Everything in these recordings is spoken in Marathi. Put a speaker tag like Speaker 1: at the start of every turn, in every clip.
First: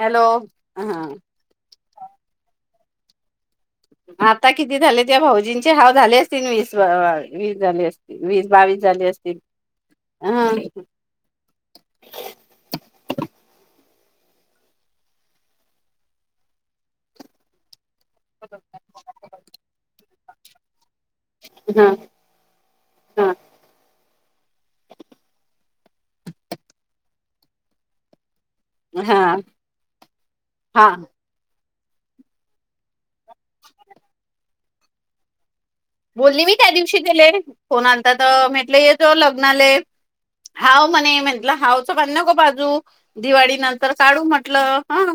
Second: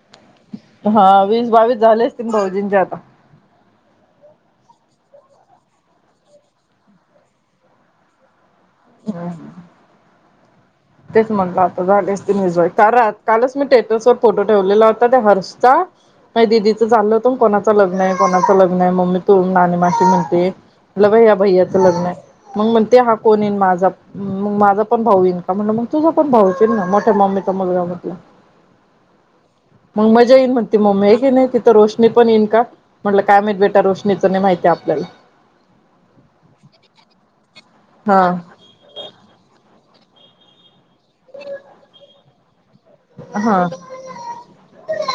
Speaker 1: हॅलो
Speaker 2: हा वीस बावीस झालेच ती भाऊजींचे आता...
Speaker 1: आता किती झाले त्या भाऊजींचे हाव झाले असतील वीस वीस झाले असतील वीस.. झाली अस
Speaker 2: हम्म
Speaker 1: ह..
Speaker 2: तेच म्हणलं आता झालेस तजवाय का राहात कालच मी टे... फोटो ठेवलेला होता त्या हर्षदीचं चाललं होत कोणा ल् नाही कोणाचं लग्न आहे मम्मी तू नाणी माशी म्हणते.. [unintelligible] भैयाच
Speaker 1: ह
Speaker 2: लग्न हाय मग मण ते हा कोण
Speaker 1: ह
Speaker 2: येई माझा. मग माझा पण भाऊ इईनका म्हण मग तुझा पण भाऊन ना मोठ्या मम्मीचा मुलगा म्हटल्यावर-
Speaker 1: हा
Speaker 2: - मग मजा येईन म्हण त
Speaker 1: हा
Speaker 2: मम्मे हकि नाही तिथ तर रोशनी पण इनका? म्हटल काय माहीत बेटा रोशनीच नाही माहिती आपल्याला.
Speaker 1: बोलली मी त्या दिवशी गेले फोन आलता
Speaker 2: हा
Speaker 1: तर म्हेटलंय जो लग्न आलय. हाव म्हणे म्हटलं हावचं बण न गो बाजू. दिवाळी
Speaker 2: हा
Speaker 1: नंतर काढू म्हटलं हा.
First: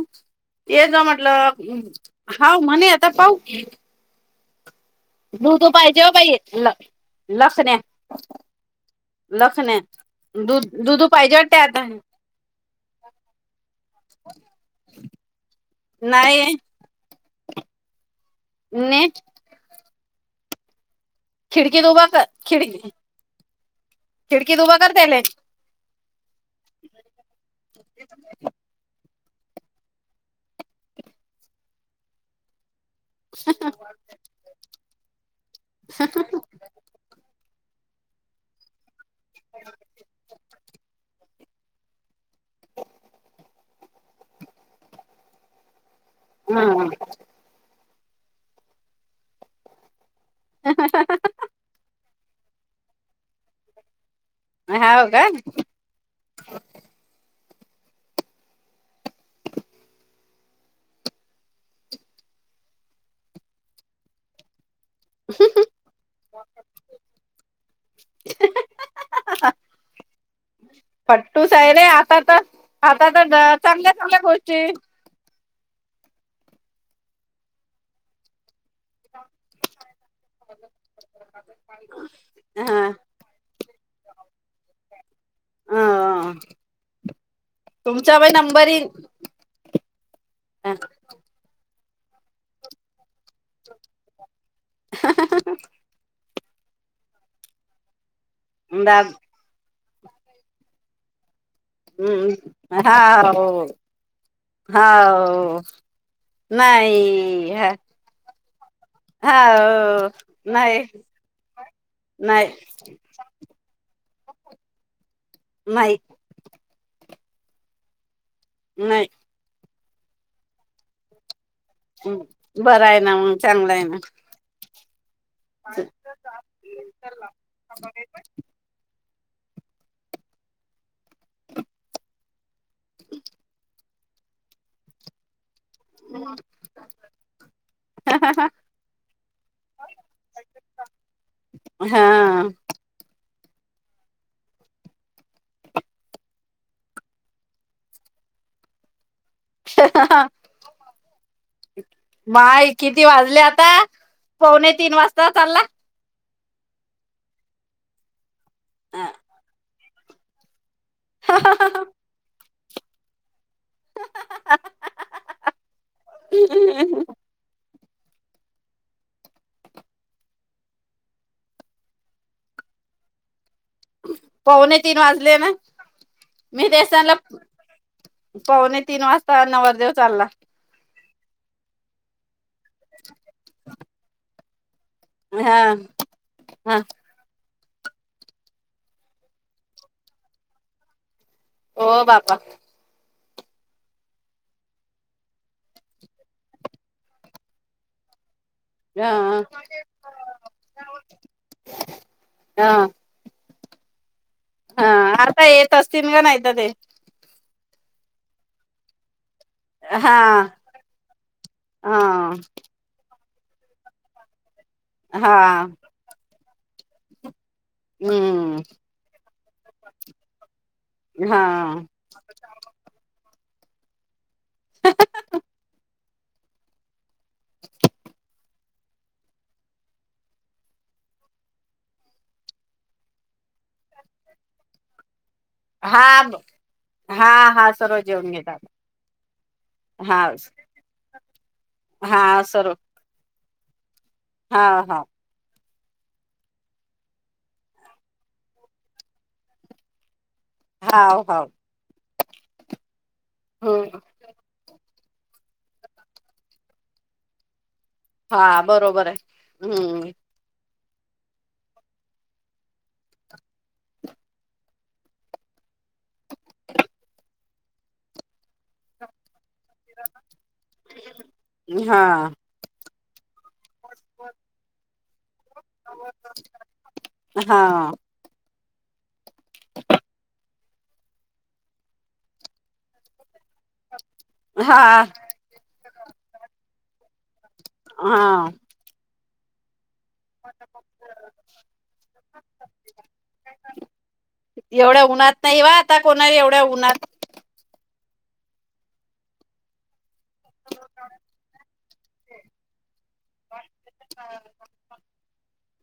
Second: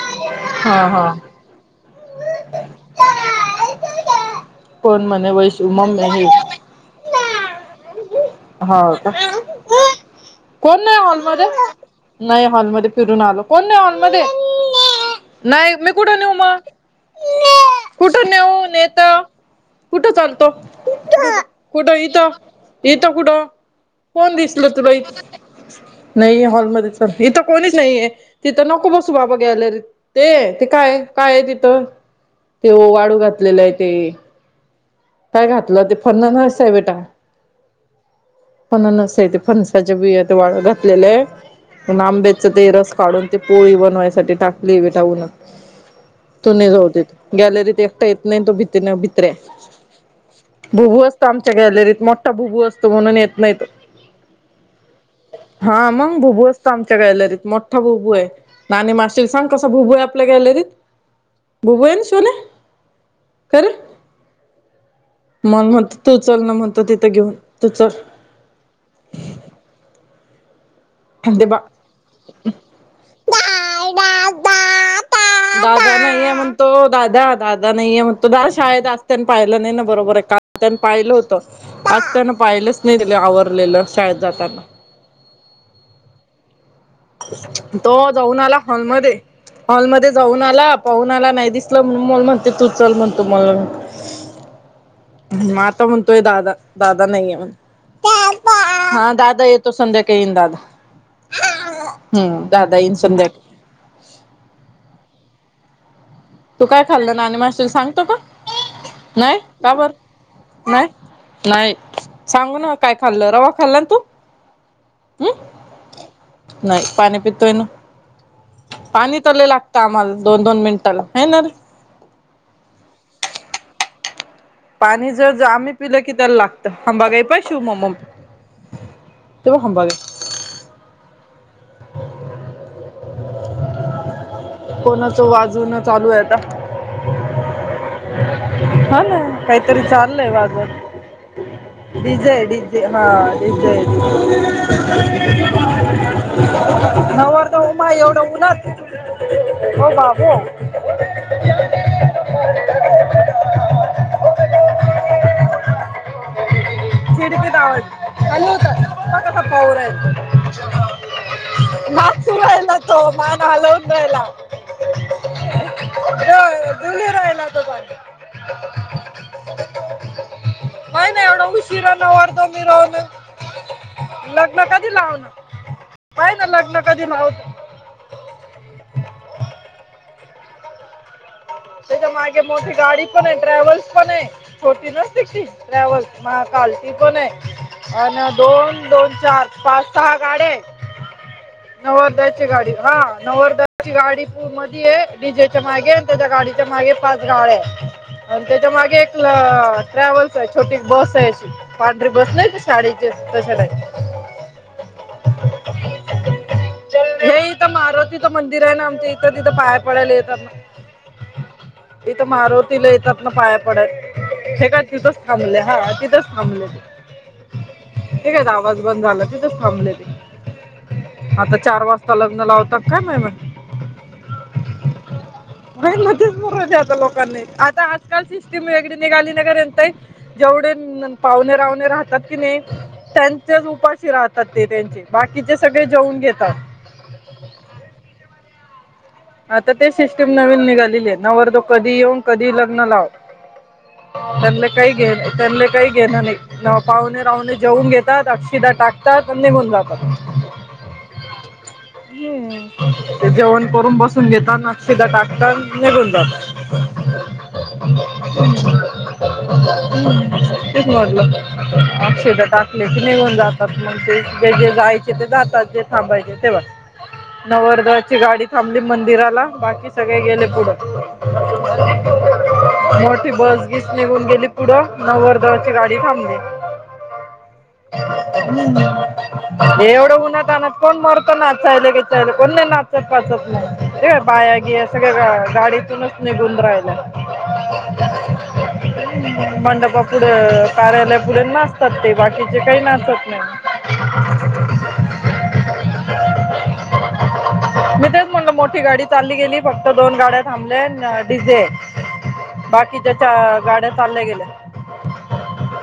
Speaker 1: ते
Speaker 2: हा
Speaker 1: ज
Speaker 2: हा
Speaker 1: म्हटलं हाव म्हणे आता पाऊ.
Speaker 2: कोण म्हणे
Speaker 1: बु
Speaker 2: वैश
Speaker 1: तू
Speaker 2: मम्मी
Speaker 1: पाहिजे
Speaker 2: हे
Speaker 1: पई ल लखण्या. लखण्या
Speaker 2: होका?
Speaker 1: दू
Speaker 2: कोण नाही
Speaker 1: दुधू पाहिजे
Speaker 2: हॉलमध्ये.
Speaker 1: वाटते आता
Speaker 2: नाही हॉलमध्ये फिरून आलो कोण नाही हॉलमध्ये. नाही मी कुठं नेऊ
Speaker 1: नाही
Speaker 2: मग? कुठं नेऊ?
Speaker 1: ने
Speaker 2: नेतो. कुठं चालतो?
Speaker 1: खिडकीत
Speaker 2: कुठं
Speaker 1: उबा कर
Speaker 2: इथं
Speaker 1: खिडकी.
Speaker 2: इथं कुठं? कोण
Speaker 1: खिडकीत
Speaker 2: दिसल
Speaker 1: उभं
Speaker 2: तुला
Speaker 1: कर त्याले
Speaker 2: ईथं? नाहीे हॉलमध्ये च इथं कोणीच नाहीये तिथं नको बस- - सुबाबा गॅलरीत. ते ते काय? काय हाय तिथं? ते वाळू घातलेला हाय ते. काय घातलं? ते फननस आहे बेटा फननस. फणसाच्या बिया वाळ घातलेलं - आंबेच ते रस काढून ते पोळी बनवायसाठी टाकली विटाऊून तो नाही जाऊदेत. गॅलरीत एकटा येत नाही. तो भितीनं भितऱ्या - - भुबू असतो आमच्या गॅलरीत मोठा भुबू असतो म्हणून येत नाही तो.
Speaker 1: हाव का
Speaker 2: हा मंग भुबू असत आमच्या गॅलरीत मो ठा भुबू हाय. नाणी माशीला सांग कसा भुबू हाय आपल्या गॅलरीत. भुबु हायन सोन्या. खरं. मम्हणत तू चल ना म्हणतो तिथं घेऊन तू चल.
Speaker 1: पट्टू
Speaker 2: ते बा
Speaker 1: सायले आता तर, आता तर चांगल्या चांगल्या गोष्टी
Speaker 2: दादा नाहीये म्हण तो दादा दादा नाहीे मण तो दास - - शाळेत असतने पाहिलं नाही ना बरोबर आहे का त्या पाहिलं होत असतन पाहिलंच
Speaker 1: हा
Speaker 2: नाही त आवरलं - - शाळेत जाताना.
Speaker 1: ह हा.
Speaker 2: तो जाऊन आला हॉलमध्ये. हॉलमध्ये जाऊन आला पाहून आला नाही दिस- - त म्हण म म्हणते तू चल म्हणतो मला आता म्हणतोय दादा. दादा नाही आहे म्ह
Speaker 1: दा
Speaker 2: हा दादा य. तो संध्या काही दादा. हम्म
Speaker 1: हम्
Speaker 2: दादा येईन
Speaker 1: हा.
Speaker 2: संध्याकाळी
Speaker 1: ह हो.
Speaker 2: तू काय खाल्लं नाणीमासी ला सांगतो का? नाहीय काबार?
Speaker 1: हाव नाही
Speaker 2: नाहीय. नाही
Speaker 1: नाही
Speaker 2: सांगू ना काय खाल्ल रवा खाल्ला ना तू.
Speaker 1: नाही
Speaker 2: हम् नाही पाणी पितोय ना
Speaker 1: नाही
Speaker 2: पाणी तर लय लाग- - कामाला दोन दोन मिनिटाला आहे ना रे.
Speaker 1: ् बर हाय ना मग चांगला हाय ना.
Speaker 2: पाणी जर आम्ही पिलं की त्याला लागत हंबागाई प शिव मग मम. तो हांबा वे - -
Speaker 1: [unintelligible]
Speaker 2: कोणाचं वाजून चालू हाय आता. हा ना. काहीतरी चाललंय वाजत. डी जे
Speaker 1: हा
Speaker 2: हा डी जे. नवरदेव हुबा आहे एवढं उन्हात हो बाबू.
Speaker 1: माय किती वाजले आता पवणे तीन वाजता चालला.
Speaker 2: [unintelligible]
Speaker 1: हा हा हा.
Speaker 2: नाचू राहिला तो. [inaudible] नाहीय नाही एवढा किरण वाढतो मीरवणूक.
Speaker 1: पाहणे तीन वाजले ना
Speaker 2: पाहि ना
Speaker 1: मी
Speaker 2: लग्न कधी
Speaker 1: देसनाला.
Speaker 2: लावतो
Speaker 1: पवणे तीन वाजता नवरदेव चालला.
Speaker 2: त्याच्या मागे मोठी गाडी पण आहे ट्रॅव्हल्स पण आहे. होती ना [inaudible]
Speaker 1: हा
Speaker 2: ट्रॅव्हल्
Speaker 1: हा
Speaker 2: महाकालती पण आहे. अ ना दोन दोन चार पाच सहा गाड्या आहेत.
Speaker 1: हो बापा
Speaker 2: नवर्धची गाडी हा नवर्धची गाडी पू मध्ये आहे डीजेच्या मागे. त्याच्या्या गाडीच्या मागे पाच गाड्या आहे. आणि त्याच्या
Speaker 1: ह
Speaker 2: मागे एक ट्रॅव्हल्स आहे छोटी बस आहे अशी पांढरी बस नाही तर
Speaker 1: ह
Speaker 2: शाळेची तसे नाही.
Speaker 1: हा आता येेतस तम गनयत ते.
Speaker 2: हे मारुतीचं मंदिर आहे ना आमच्या इथं तिथं पाहे पडायला
Speaker 1: हा
Speaker 2: येतना.
Speaker 1: हा
Speaker 2: इथं मारुतीला येतात ना पाया पडत हे का तिथंच थांबलं हा तिथंच थांबले. हे काय
Speaker 1: हम्म
Speaker 2: आवाज बंद झाला तिथच थांबले मी
Speaker 1: हा
Speaker 2: आता चार वाजता लग्न लावतात काय मामाहीती.
Speaker 1: [unintelligible]
Speaker 2: च बरो आता लोकांनी आता आजकाल सिस्टीम वेगळी निघाली नाही पर्यंत जेव पाहुणे राहणे राहतात की नाही त्यांच्याच उपाशी राहतात ते त्यांचे. बाकीचे सगळे
Speaker 1: हा
Speaker 2: जेऊन घेतात.
Speaker 1: हा हा सर्व जेवण घेतात
Speaker 2: आता ते
Speaker 1: हा
Speaker 2: सिस्टम नवीन निघालेली आहे नवर तो कधी येऊन
Speaker 1: हा
Speaker 2: कधी
Speaker 1: सर्व
Speaker 2: लग्न लाव.
Speaker 1: हा
Speaker 2: त्यांना काही
Speaker 1: हा
Speaker 2: घेन त्यां काही घेणं नाही पाहुणे राहुणे जेऊन घेतात अक्षिदा टाकतात आणि निघून जातात.
Speaker 1: हा ह.
Speaker 2: ते जेवण करून बसून घेतना. अक्षता टाकतात निघून जातात.
Speaker 1: हा बरोबर आहे हम्म
Speaker 2: [unintelligible] ते म्हटलं अक्षदा टाकले क निघन जातात मग ते जे जे जायचे ते जातात. थांबायची तेव्हा नवरदेवाची गाडी थांबली. मंदिराला बाकी सगळे गेले पुढ
Speaker 1: हा
Speaker 2: बस घीस निघून गेली पुढं नवर्ध गाडी थांबली
Speaker 1: हा
Speaker 2: [unintelligible] हे एवढं उन्हत आणना कोण मरत नाचायले की चाहिले कोण नाही नाचत पाचत. र बाया
Speaker 1: हा
Speaker 2: गिया सगळ्या गाडीतूनच निघुन राहिला.
Speaker 1: हा
Speaker 2: मंडप पुढे कार्यालय पुढे नाचतात ते बाकीचे काही नाचत नाही.
Speaker 1: एवढ्या उन्हात नाही वा आता कोणा एवढ्या उन्हात
Speaker 2: मी तेच म्हणल मोठी गाडी चालली गेली फक्त दोन गाड्या थांबल्या डीजे आहे. बाकीच्या गाड्या चालल्या गेल्या.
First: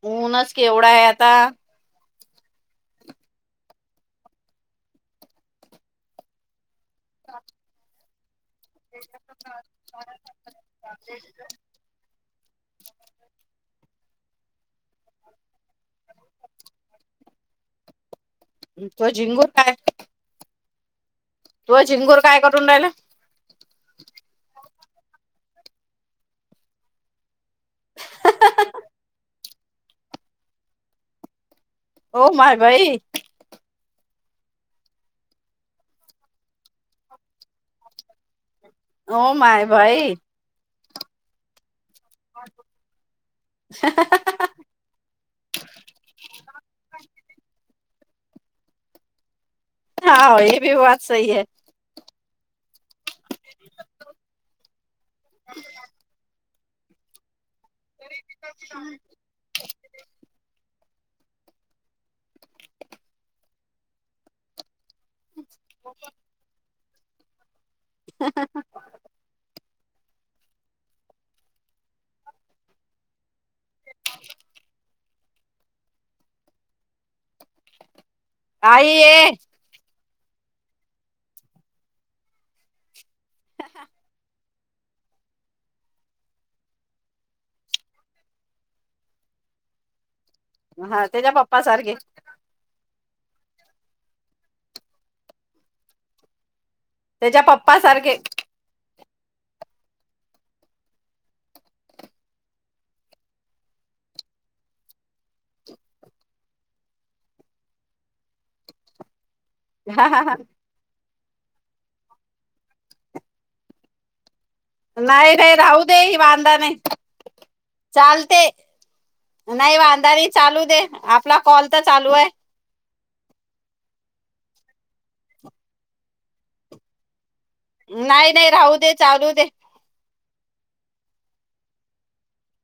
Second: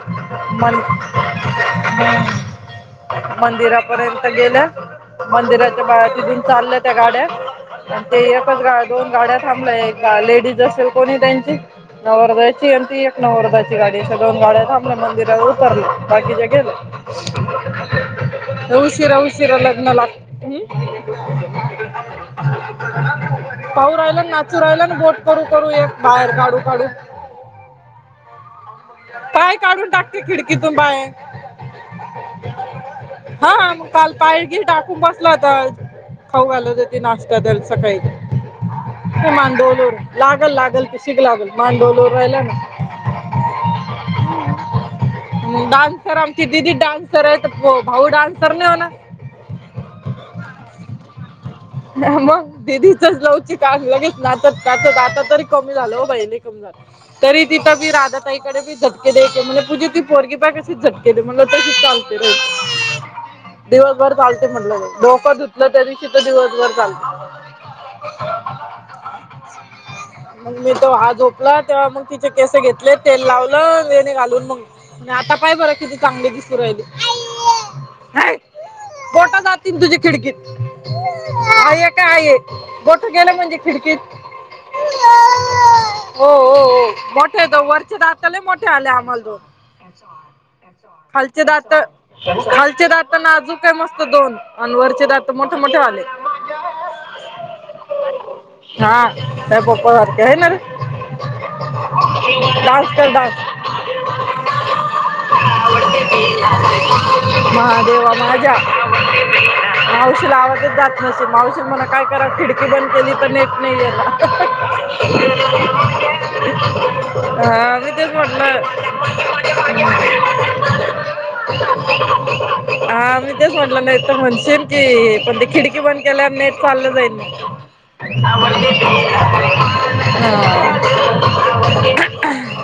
Speaker 1: ऊनच केवढा आहे आता
Speaker 2: [unintelligible] मंदिरापर्यंत गेलं मंदिराच्या बाया तिथून चाललं त्या गाड्यात. ते एकच गा दोन गाड्या थांबल्या एक लेडीज असेल कोणी त्यांची नवरदेवाची आणि ती एक नवर्दाची गाडी. देश दोन गाड्या थांबल्या मंदिरात उतरले बाकीच्या गेले.
Speaker 1: तो
Speaker 2: उशिरा
Speaker 1: झिंगूर
Speaker 2: उशिरा
Speaker 1: काय
Speaker 2: लग्न लागतं हो हम्म
Speaker 1: [inaudible] राहिला
Speaker 2: पाऊ राहिला नाचू राहिला ना. बोट करू करू एक बाहेर काढू काढू- पाय काढून टाकते खिडकीतून बाहेर.
Speaker 1: हो माय बाई
Speaker 2: हा मग काल पाय घी टाकून बसला आता खाऊ घालवत ते नाश्ता तरर सकाळी ते
Speaker 1: ओ माय
Speaker 2: मांडोलोर
Speaker 1: भाई
Speaker 2: लागल लागल त ग लागल मांडोल
Speaker 1: हा हा
Speaker 2: डान्सर आमची दिदी डान्सर आहेत. भाऊ डान्सरनेव ना
Speaker 1: हा ए भी बा त सही आहे.
Speaker 2: मग दिदीचच लवची काढ लगेच ना त्याच दात तरी कमी झालं हो बहि तरी तिथं बी राधा ताकडेी झटके दयचेे म्हणे पूजे ती पोरगी बाग कशी झक म्हणलं तशीच चालते र दिवसभर चालते म्हटलं. डोक धुतलं तरी तिथं दिवसभर चालत.
Speaker 1: ह ह ह
Speaker 2: मग मी तो ह झोपला तेव्हा मग तिचे केसे घेतले तेल लावलं वेनी घालून मग. पाय बर किती चांगले दिसु राहिले.
Speaker 1: ह
Speaker 2: ह पोटा जातील तुझी खिडकीत आई काय आहे बोट गेले गेलं म्हणजे खिडकीत. हो हो हो मोठे दो वरचे जाताल मोठे आले आम्हाला दोन
Speaker 1: हा त्याच्या
Speaker 2: खालचे
Speaker 1: पप्पा
Speaker 2: दात
Speaker 1: सारखे
Speaker 2: खालचे दात अजू काय मस्त दोन आणि वरचे दात मोठे मोठे आले.
Speaker 1: त्याच्या पप्पा सारखे
Speaker 2: हा का पप्पा सारखे आहे ना रे डान्स कर डान्स महादेवा माझ्या
Speaker 1: हा हा हा
Speaker 2: मावशीला आवाज देत जा रे. नसे मावशी मणा काय करा खिडकी बंद केली तर नेट नाही येणार.
Speaker 1: नाही नाही राहू दे ही वांदा नाही
Speaker 2: ह तेच
Speaker 1: चालते
Speaker 2: म्हटलं.
Speaker 1: नाही वांधाणी चालू दे आपला कॉल तर चालू आहे.
Speaker 2: हा मी तेच म्हटलं नाही तर म्हणशीन की पण ते खिडकी बंद केल्या नेट चाललं जाईन ना.
Speaker 1: नाही नाही राहू दे चालू दे
Speaker 2: [unintelligible]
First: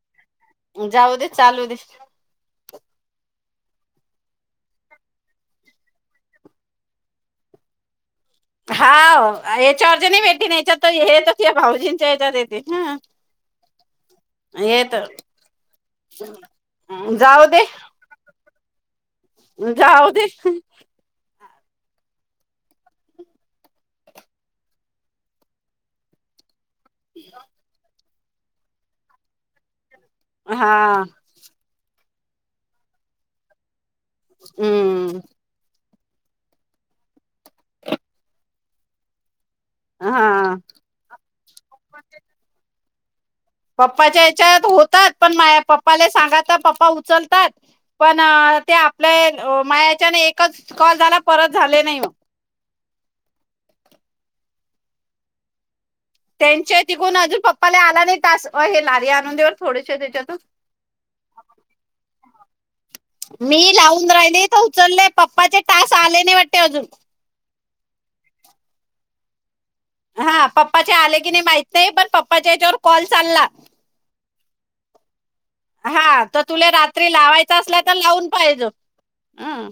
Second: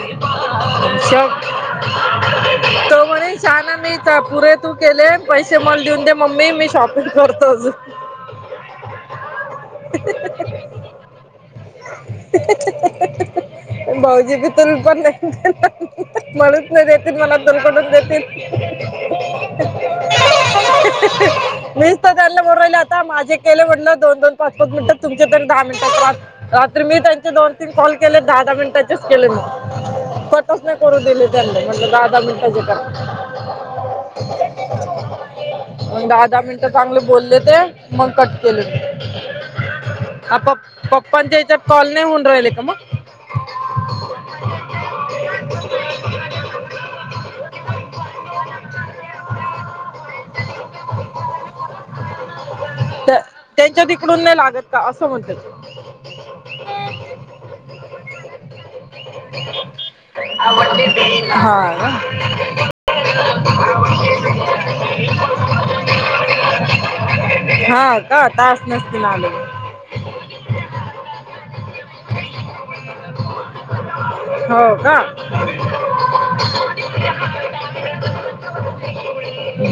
Speaker 1: जाऊ दे चालू दे
Speaker 2: [unintelligible] ठेव म्हणे छान आहे मी पुरे तू केले पैसे मल देऊन दे मम्मी मी शॉपिंग करतोच.
Speaker 1: [unintelligible] हाव याच्यावरती नाही भेटते नाही याच्यात हे येत ते भाऊजींच्या याच्यात येते ह
Speaker 2: भाऊजी बी
Speaker 1: हे
Speaker 2: तुलपण
Speaker 1: तर
Speaker 2: नाही देणार म्हणूच नाही देतील मला
Speaker 1: जाऊ
Speaker 2: तर
Speaker 1: दे
Speaker 2: कुटून देतील.
Speaker 1: जाऊ दे
Speaker 2: मीच तर त्यांनला. म्हणू राहिले आता माझे केले म्हण दोन दोन पाच पाच मिनट तुमचे तर दहा मिनिटात. तर मी त्यांचे दोन तीन कॉल केले दहा दहा मिनटाचेच केले मग. कटच
Speaker 1: हा
Speaker 2: नाही करू दिले त्यांनले म्हणलं दहा-दहा मिनिटांचे करा.
Speaker 1: हम्म.....
Speaker 2: दहा दहा मिनिटं चांगलं बोलले ते मग कट केले मी. अ प
Speaker 1: हा
Speaker 2: पप्पांच्या हेच्यात कॉल नाही होऊन राहिले का मग.
Speaker 1: पप्पाच्या याच्यात होतात पण मा पप्पाला सांगात पप्पा उचलतात. पण ते आपले मायाच्याने एकच कॉल झाला परत झाले नाही...
Speaker 2: त्यांच्या तिकडून नाही लागत का असं म्हणते..
Speaker 1: त्यांचे तिकडून अजून पप्पाला आला नाही तास हे लारी आणून दे बर थोडेसे त्याच्यातून...
Speaker 2: हा...
Speaker 1: ह... मी लावून राहिली इथ उचलले पप्पाचे टास आले नाही वाटते अजून...
Speaker 2: हा का टास नसतीन आलेले...
Speaker 1: हा पप्पाचे आले की नाही माहित नाही पण पप्पाच्या हेच्यावर कॉल चालला...
Speaker 2: हा....
Speaker 1: हा तर तुले रात्री लावायच असला तर लावून पाहिजो. अ..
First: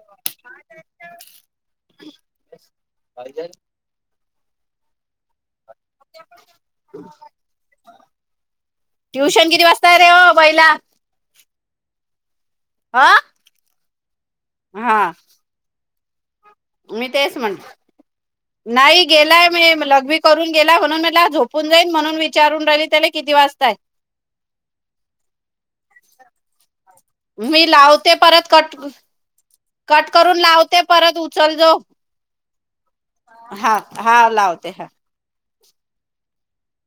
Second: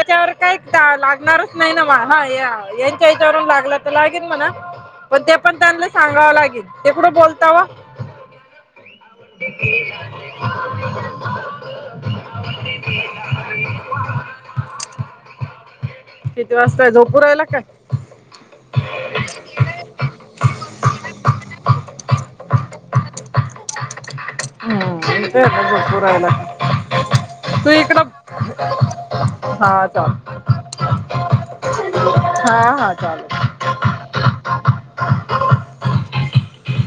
Speaker 2: त्याच्यावर काय ला... गणारच नाही ना म हा यांच्या याच्यावरून लागला तर लागिन म्हणा पण ते... पण त्यांनला सांगावं लागिन ते कुठं बोलतावा...
Speaker 1: ट्युशन किती वाजता हाय रे वो बैला..
Speaker 2: आवडते
Speaker 1: ह
Speaker 2: बेलाचे पान
Speaker 1: हा..
Speaker 2: रस्त्याव
Speaker 1: मी
Speaker 2: झोपू
Speaker 1: तेच
Speaker 2: राहायला
Speaker 1: म्हण
Speaker 2: काय?
Speaker 1: नाही गेलाय मी लघवी करून गेला म्हणून मला झोपून जाईन म्हणून विचारून राहिली त्याला किती... किती वाजता हाय...
Speaker 2: हू नदीत पुरायला...
Speaker 1: मी लावते परत कट
Speaker 2: हा
Speaker 1: कट
Speaker 2: चाल
Speaker 1: करून लावते... परत उचल जो
Speaker 2: हा हा चालेल
Speaker 1: हा हा लावते हा...
Speaker 2: [unintelligible]